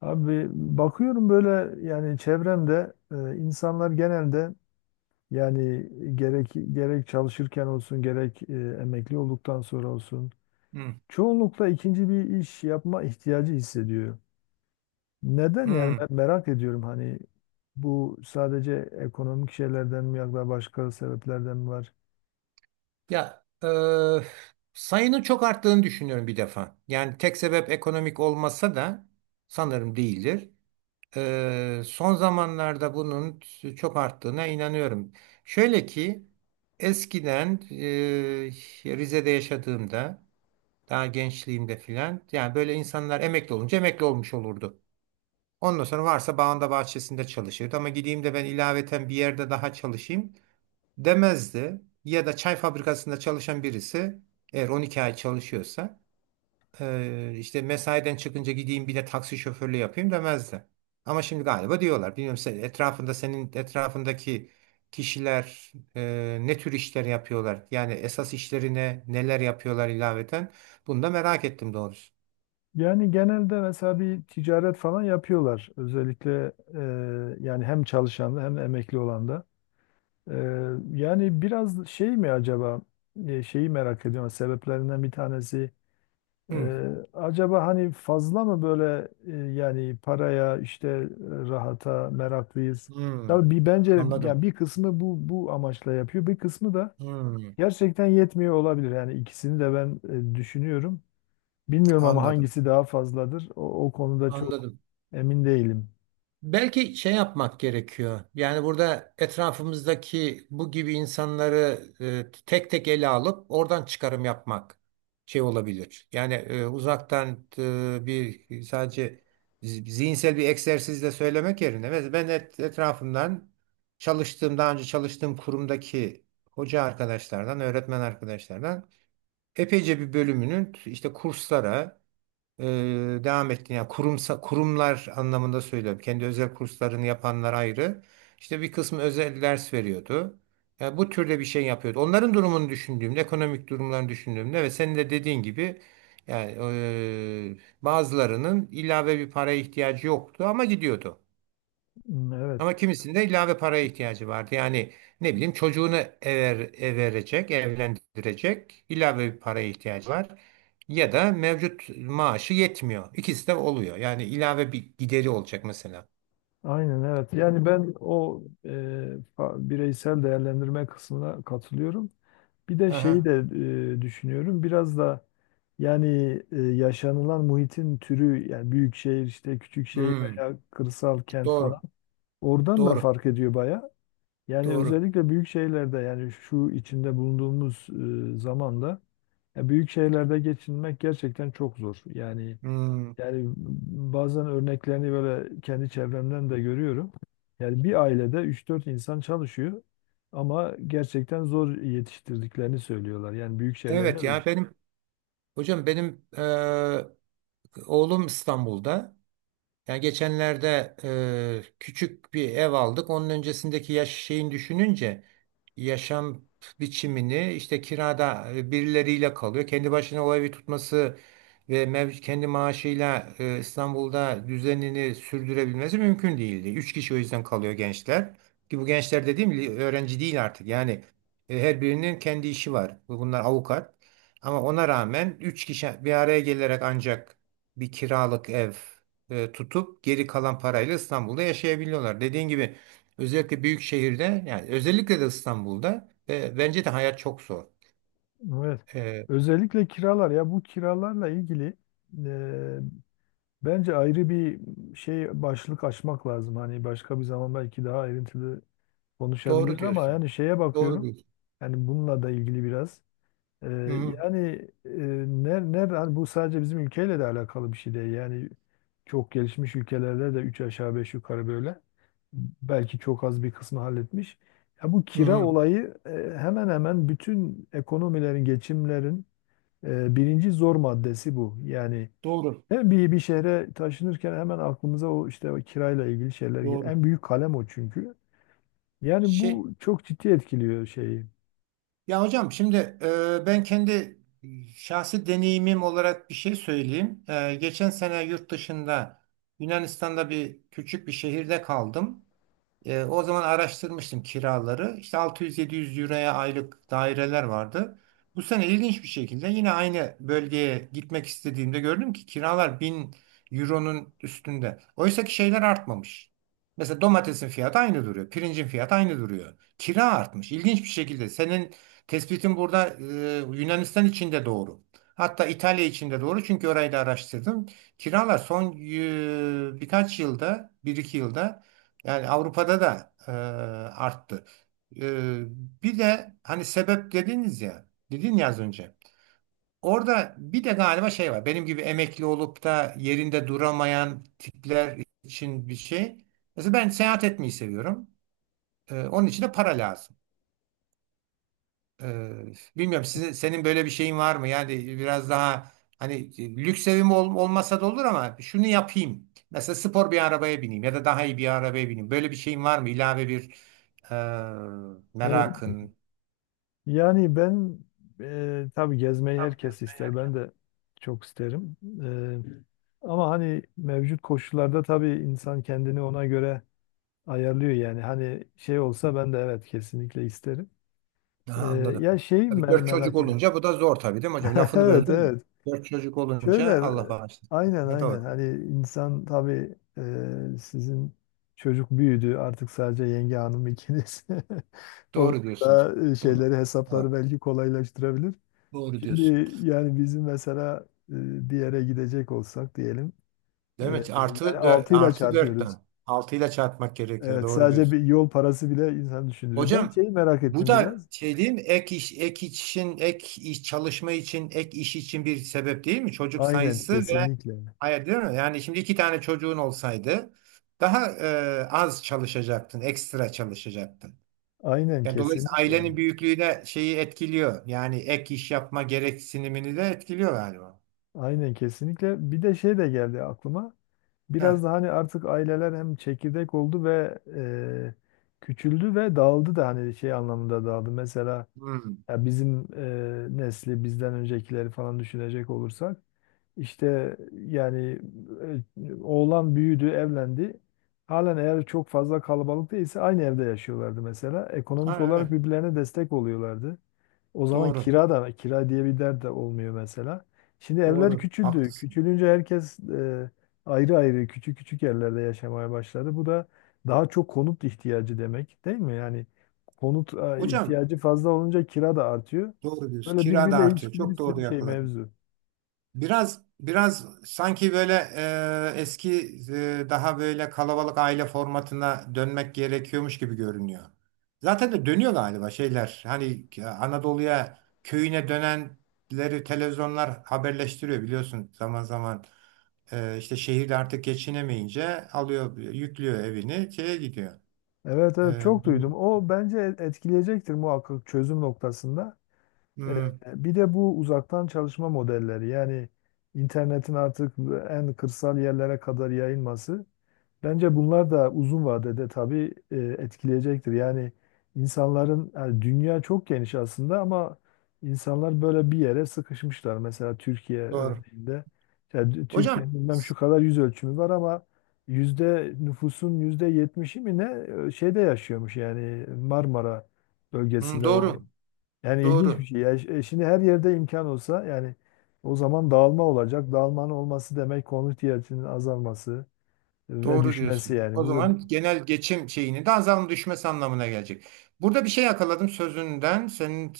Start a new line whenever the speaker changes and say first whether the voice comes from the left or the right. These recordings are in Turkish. left: Abi, bakıyorum böyle, yani çevremde insanlar genelde, yani, gerek çalışırken olsun, gerek emekli olduktan sonra olsun,
right: Hmm,
left: çoğunlukla ikinci bir iş yapma ihtiyacı hissediyor. Neden, yani ben
right: hmm.
left: merak ediyorum, hani bu sadece ekonomik şeylerden mi yoksa başka sebeplerden mi var?
right: Ya, sayının çok arttığını düşünüyorum bir defa. Yani tek sebep ekonomik olmasa da sanırım değildir. Son zamanlarda bunun çok arttığına inanıyorum. Şöyle ki eskiden Rize'de yaşadığımda daha gençliğimde filan, yani böyle insanlar emekli olunca emekli olmuş olurdu. Ondan sonra varsa bağında bahçesinde çalışırdı, ama gideyim de ben ilaveten bir yerde daha çalışayım, demezdi. Ya da çay fabrikasında çalışan birisi eğer 12 ay çalışıyorsa işte mesaiden çıkınca gideyim bir de taksi şoförlüğü yapayım demezdi. Ama şimdi galiba diyorlar. Bilmiyorum, senin etrafındaki kişiler ne tür işler yapıyorlar? Yani esas işlerine neler yapıyorlar, ilaveten? Bunu da merak ettim doğrusu.
left: Yani genelde mesela bir ticaret falan yapıyorlar, özellikle yani hem çalışan da hem de emekli olan da. Ee, yani biraz şey mi acaba, şeyi merak ediyorum, sebeplerinden bir tanesi,
right: Hmm,
left: e, acaba hani fazla mı böyle, yani paraya işte, rahata meraklıyız.
right: hmm,
left: Tabii bir bence, yani
right: anladım.
left: bir kısmı bu amaçla yapıyor, bir kısmı da
right: Hmm,
left: gerçekten yetmiyor olabilir. Yani ikisini de ben düşünüyorum. Bilmiyorum ama
right: anladım.
left: hangisi daha fazladır, o konuda çok
right: Anladım.
left: emin değilim.
right: Belki şey yapmak gerekiyor. Yani burada etrafımızdaki bu gibi insanları tek tek ele alıp oradan çıkarım yapmak şey olabilir. Yani uzaktan bir sadece zihinsel bir egzersizle söylemek yerine, mesela ben etrafımdan çalıştığım, daha önce çalıştığım kurumdaki hoca arkadaşlardan, öğretmen arkadaşlardan epeyce bir bölümünün işte kurslara e, devam ettiğini, yani kurumlar anlamında söylüyorum. Kendi özel kurslarını yapanlar ayrı. İşte bir kısmı özel ders veriyordu. Yani bu türde bir şey yapıyordu. Onların durumunu düşündüğümde, ekonomik durumlarını düşündüğümde ve senin de dediğin gibi, yani bazılarının ilave bir paraya ihtiyacı yoktu ama gidiyordu.
left: Hmm, evet.
right: Ama kimisinin de ilave paraya ihtiyacı vardı. Yani ne bileyim, çocuğunu evlendirecek, ilave bir paraya ihtiyacı var. Ya da mevcut maaşı yetmiyor. İkisi de oluyor. Yani ilave bir gideri olacak mesela.
left: Aynen, evet. Yani ben o, bireysel değerlendirme kısmına katılıyorum. Bir de şeyi
right: Aha.
left: de düşünüyorum. Biraz da yani yaşanılan muhitin türü, yani büyük şehir, işte küçük şehir
right: Hmm.
left: veya kırsal kent falan.
right: Doğru.
left: Oradan da
right: Doğru.
left: fark ediyor baya. Yani
right: Doğru.
left: özellikle büyük şehirlerde, yani şu içinde bulunduğumuz zamanda, ya büyük şehirlerde geçinmek gerçekten çok zor. Yani
right: Hmm.
left: yani bazen örneklerini böyle kendi çevremden de görüyorum. Yani bir ailede üç dört insan çalışıyor ama gerçekten zor yetiştirdiklerini söylüyorlar. Yani büyük şeylerde
right: Evet
left: öyle.
right: ya, benim hocam, benim oğlum İstanbul'da. Yani geçenlerde küçük bir ev aldık. Onun öncesindeki yaş şeyin düşününce yaşam biçimini işte kirada birileriyle kalıyor. Kendi başına o evi tutması ve kendi maaşıyla İstanbul'da düzenini sürdürebilmesi mümkün değildi. Üç kişi o yüzden kalıyor gençler. Ki bu gençler dediğim gibi öğrenci değil artık. Yani her birinin kendi işi var. Bunlar avukat. Ama ona rağmen üç kişi bir araya gelerek ancak bir kiralık ev tutup geri kalan parayla İstanbul'da yaşayabiliyorlar. Dediğin gibi, özellikle büyük şehirde, yani özellikle de İstanbul'da, ve bence de hayat çok zor.
left: Evet.
right: Ee,
left: Özellikle kiralar, ya bu kiralarla ilgili e, bence ayrı bir şey, başlık açmak lazım. Hani başka bir zaman belki daha ayrıntılı
right: doğru
left: konuşabiliriz ama
right: diyorsun.
left: yani şeye
right: Doğru
left: bakıyorum.
right: diyorsun.
left: Yani bununla da ilgili biraz. Ee,
right: Hı hı,
left: yani e, hani bu sadece bizim ülkeyle de alakalı bir şey değil. Yani çok gelişmiş ülkelerde de üç aşağı beş yukarı böyle. Belki çok az bir kısmı halletmiş. Ya bu
right: hı
left: kira
right: hı.
left: olayı hemen hemen bütün ekonomilerin, geçimlerin birinci zor maddesi bu. Yani
right: Doğru.
left: hem bir şehre taşınırken hemen aklımıza, o işte o kirayla ilgili şeyler geliyor.
right: Doğru.
left: En büyük kalem o çünkü. Yani
right: Şey,
left: bu çok ciddi etkiliyor şeyi.
right: ya hocam, şimdi ben kendi şahsi deneyimim olarak bir şey söyleyeyim. Geçen sene yurt dışında Yunanistan'da bir küçük bir şehirde kaldım. O zaman araştırmıştım kiraları. İşte 600-700 euroya aylık daireler vardı. Bu sene ilginç bir şekilde yine aynı bölgeye gitmek istediğimde gördüm ki kiralar 1000 euronun üstünde. Oysa ki şeyler artmamış. Mesela domatesin fiyatı aynı duruyor. Pirincin fiyatı aynı duruyor. Kira artmış, İlginç bir şekilde. Senin tespitin burada Yunanistan için de doğru. Hatta İtalya için de doğru. Çünkü orayı da araştırdım. Kiralar son birkaç yılda, bir iki yılda, yani Avrupa'da da arttı. E, Bir de hani sebep dediniz ya, dedin ya az önce. Orada bir de galiba şey var. Benim gibi emekli olup da yerinde duramayan tipler için bir şey. Mesela ben seyahat etmeyi seviyorum. Onun için de para lazım. Ee, Bilmiyorum, senin böyle bir şeyin var mı? Yani biraz daha hani lüks evim olmasa da olur ama şunu yapayım. Mesela spor bir arabaya bineyim ya da daha iyi bir arabaya bineyim. Böyle bir şeyin var mı, İlave bir
left: Evet.
right: merakın?
left: Yani ben tabii gezmeyi
right: Tabii
left: herkes
right: gezmeyi
left: ister.
right: herkes.
left: Ben de çok isterim. Ama hani mevcut koşullarda, tabii insan kendini ona göre ayarlıyor yani. Hani şey olsa, ben de evet, kesinlikle isterim.
right: Aha,
left: E,
right: anladım.
left: Ya şey,
right: Tabii,
left: mer
right: dört çocuk
left: merak.
right: olunca bu da zor tabii, değil mi hocam? Lafını
left: Evet,
right: böldüm mü?
left: evet.
right: Dört çocuk
left: Şöyle
right: olunca Allah bağışlasın.
left: aynen,
right: Ne
left: aynen.
right: doğru, diyor.
left: Hani insan tabii sizin çocuk büyüdü. Artık sadece yenge hanım ikiniz. O
right: Doğru diyorsunuz.
left: daha
right: Tamam.
left: şeyleri, hesapları
right: Doğru.
left: belki kolaylaştırabilir.
right: Doğru
left: Şimdi
right: diyorsun.
left: yani bizim mesela bir yere gidecek olsak diyelim, e,
right: Değil mi?
left: yani
right: Artı, dö
left: 6 ile
right: artı
left: çarpıyoruz.
right: dörtten. Altıyla çarpmak gerekiyor.
left: Evet,
right: Doğru
left: sadece bir
right: diyorsun.
left: yol parası bile insan düşündürüyor. Ben
right: Hocam,
left: şeyi merak
right: bu
left: ettim
right: da
left: biraz.
right: şey değil mi? Ek iş, ek için, ek iş çalışma için, Ek iş için bir sebep değil mi? Çocuk
left: Aynen,
right: sayısı ve
left: kesinlikle.
right: hayır, değil mi? Yani şimdi iki tane çocuğun olsaydı daha az çalışacaktın, ekstra çalışacaktın.
left: Aynen,
right: Yani dolayısıyla
left: kesinlikle.
right: ailenin büyüklüğü de şeyi etkiliyor. Yani ek iş yapma gereksinimini de etkiliyor galiba.
left: Aynen, kesinlikle. Bir de şey de geldi aklıma.
right: Heh.
left: Biraz da hani artık aileler hem çekirdek oldu ve küçüldü ve dağıldı da, hani şey anlamında dağıldı. Mesela,
right: Hmm.
left: ya bizim nesli, bizden öncekileri falan düşünecek olursak, işte yani oğlan büyüdü, evlendi. Halen eğer çok fazla kalabalık değilse, aynı evde yaşıyorlardı mesela. Ekonomik
right: Ha,
left: olarak
right: evet.
left: birbirlerine destek oluyorlardı. O zaman
right: Doğru.
left: kira da, kira diye bir dert de olmuyor mesela. Şimdi evler
right: Doğru.
left: küçüldü.
right: Haklısın.
left: Küçülünce herkes ayrı ayrı, küçük küçük yerlerde yaşamaya başladı. Bu da daha çok konut ihtiyacı demek, değil mi? Yani konut
right: Hocam,
left: ihtiyacı fazla olunca kira da artıyor.
right: doğru diyorsun.
left: Böyle
right: Kira da
left: birbiriyle
right: artıyor.
left: ilişkili bir
right: Çok doğru
left: sürü şey,
right: yakaladın.
left: mevzu.
right: Biraz biraz sanki böyle eski daha böyle kalabalık aile formatına dönmek gerekiyormuş gibi görünüyor. Zaten de dönüyor galiba şeyler. Hani Anadolu'ya köyüne dönenleri televizyonlar haberleştiriyor, biliyorsun, zaman zaman. İşte şehirde artık geçinemeyince alıyor yüklüyor evini şeye gidiyor.
left: Evet, evet,
right: E,
left: çok duydum. O bence etkileyecektir muhakkak, çözüm noktasında. Ee,
right: hmm,
left: Bir de bu uzaktan çalışma modelleri, yani internetin artık en kırsal yerlere kadar yayılması. Bence bunlar da uzun vadede tabii etkileyecektir. Yani insanların, yani dünya çok geniş aslında ama insanlar böyle bir yere sıkışmışlar. Mesela Türkiye
right: doğru.
left: örneğinde, yani
right: Hocam,
left: Türkiye'nin bilmem şu kadar yüz ölçümü var ama nüfusun yüzde yetmişi mi ne şeyde yaşıyormuş, yani Marmara
right: hmm,
left: bölgesinde o,
right: doğru
left: yani ilginç bir
right: doğru.
left: şey. Ya şimdi her yerde imkan olsa, yani o zaman dağılma olacak. Dağılmanın olması demek, konut ihtiyacının azalması ve
right: Doğru
left: düşmesi
right: diyorsun.
left: yani.
right: O
left: Bu da
right: zaman genel geçim şeyini de azam düşmesi anlamına gelecek. Burada bir şey yakaladım sözünden, senin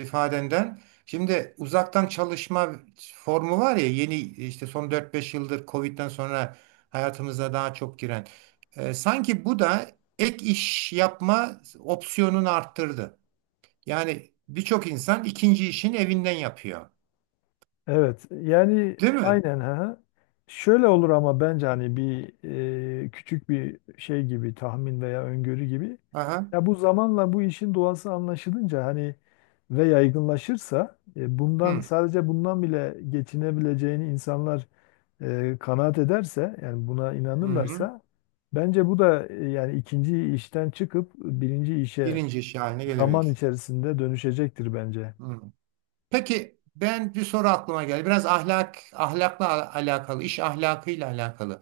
right: ifadenden. Şimdi uzaktan çalışma formu var ya, yeni, işte son dört beş yıldır Covid'den sonra hayatımıza daha çok giren. Sanki bu da ek iş yapma opsiyonunu arttırdı. Yani birçok insan ikinci işini evinden yapıyor.
left: evet, yani
right: Değil mi?
left: aynen, ha. Şöyle olur ama, bence hani bir küçük bir şey gibi, tahmin veya öngörü gibi.
right: Aha.
left: Ya bu zamanla bu işin doğası anlaşılınca, hani ve yaygınlaşırsa, e, bundan
right: Hı.
left: sadece bundan bile geçinebileceğini insanlar kanaat ederse, yani buna
right: Hı hı.
left: inanırlarsa, bence bu da yani ikinci işten çıkıp birinci işe
right: Birinci iş haline
left: zaman
right: gelebilir.
left: içerisinde dönüşecektir bence.
right: Hı. Peki, ben bir soru aklıma geldi. Biraz alakalı, iş ahlakıyla alakalı.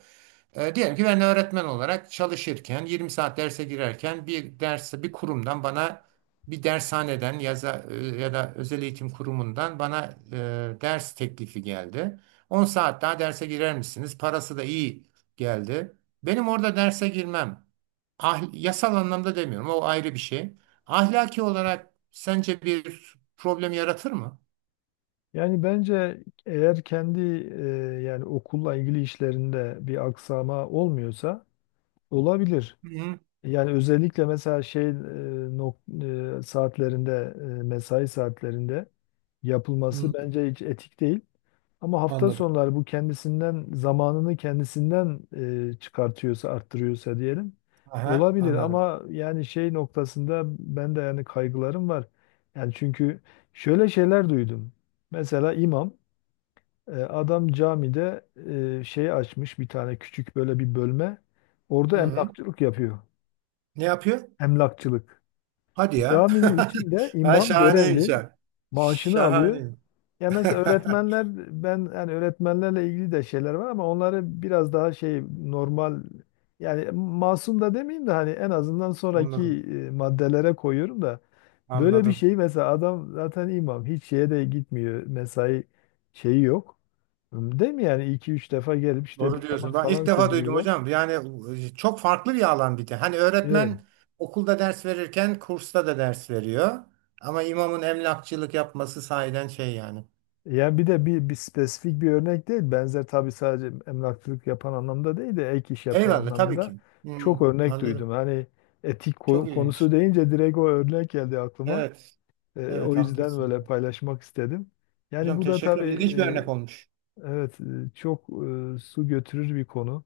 right: Diyelim ki ben öğretmen olarak çalışırken, 20 saat derse girerken, bir derse bir kurumdan bana, bir dershaneden, ya da özel eğitim kurumundan bana ders teklifi geldi. 10 saat daha derse girer misiniz? Parası da iyi geldi. Benim orada derse girmem. Ah, yasal anlamda demiyorum. O ayrı bir şey. Ahlaki olarak sence bir problem yaratır mı?
left: Yani bence eğer kendi yani okulla ilgili işlerinde bir aksama olmuyorsa, olabilir.
right: Hı hı.
left: Yani özellikle mesela şey, saatlerinde, mesai saatlerinde yapılması bence hiç etik değil. Ama hafta
right: Anladım.
left: sonları bu, kendisinden, zamanını kendisinden çıkartıyorsa, arttırıyorsa diyelim,
right: Aha,
left: olabilir
right: anladım.
left: ama yani şey noktasında ben de yani kaygılarım var. Yani çünkü şöyle şeyler duydum. Mesela imam, adam camide şey açmış, bir tane küçük böyle bir bölme.
right: Hı
left: Orada
right: hı.
left: emlakçılık yapıyor.
right: Ne yapıyor?
left: Emlakçılık.
right: Hadi ya.
left: Caminin içinde
right: Ha,
left: imam
right: şahaneymiş
left: görevli,
right: ha.
left: maaşını alıyor.
right: Şahane.
left: Ya mesela öğretmenler, ben yani öğretmenlerle ilgili de şeyler var ama onları biraz daha şey, normal, yani masum da demeyeyim de, hani en azından sonraki
right: Anladım.
left: maddelere koyuyorum da, böyle bir
right: Anladım.
left: şey mesela, adam zaten imam hiç şeye de gitmiyor, mesai şeyi yok. Değil mi, yani iki üç defa gelip işte
right: Doğru
left: bir
right: diyorsun.
left: namaz
right: Ben ilk
left: falan
right: defa duydum
left: kıldırıyorlar.
right: hocam. Yani çok farklı bir alan bir de. Hani
left: Evet.
right: öğretmen okulda ders verirken kursta da ders veriyor. Ama imamın emlakçılık yapması sahiden şey yani.
left: Yani bir de bir spesifik bir örnek değil. Benzer tabii, sadece emlakçılık yapan anlamda değil de ek iş yapan
right: Eyvallah tabii
left: anlamında
right: ki. Hı,
left: çok örnek
right: anladım.
left: duydum. Hani etik
right: Çok
left: konusu
right: ilginç.
left: deyince direkt o örnek geldi aklıma.
right: Evet.
left: O
right: Evet,
left: yüzden
right: haklısın.
left: böyle paylaşmak istedim. Yani
right: Hocam,
left: bu da
right: teşekkür ederim. İlginç bir örnek
left: tabii
right: olmuş.
left: evet, çok su götürür bir konu.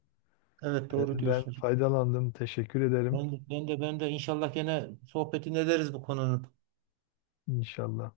right: Evet, doğru
left: Ben
right: diyorsun.
left: faydalandım, teşekkür ederim.
right: Ben de inşallah gene sohbetini ederiz bu konunun.
left: İnşallah.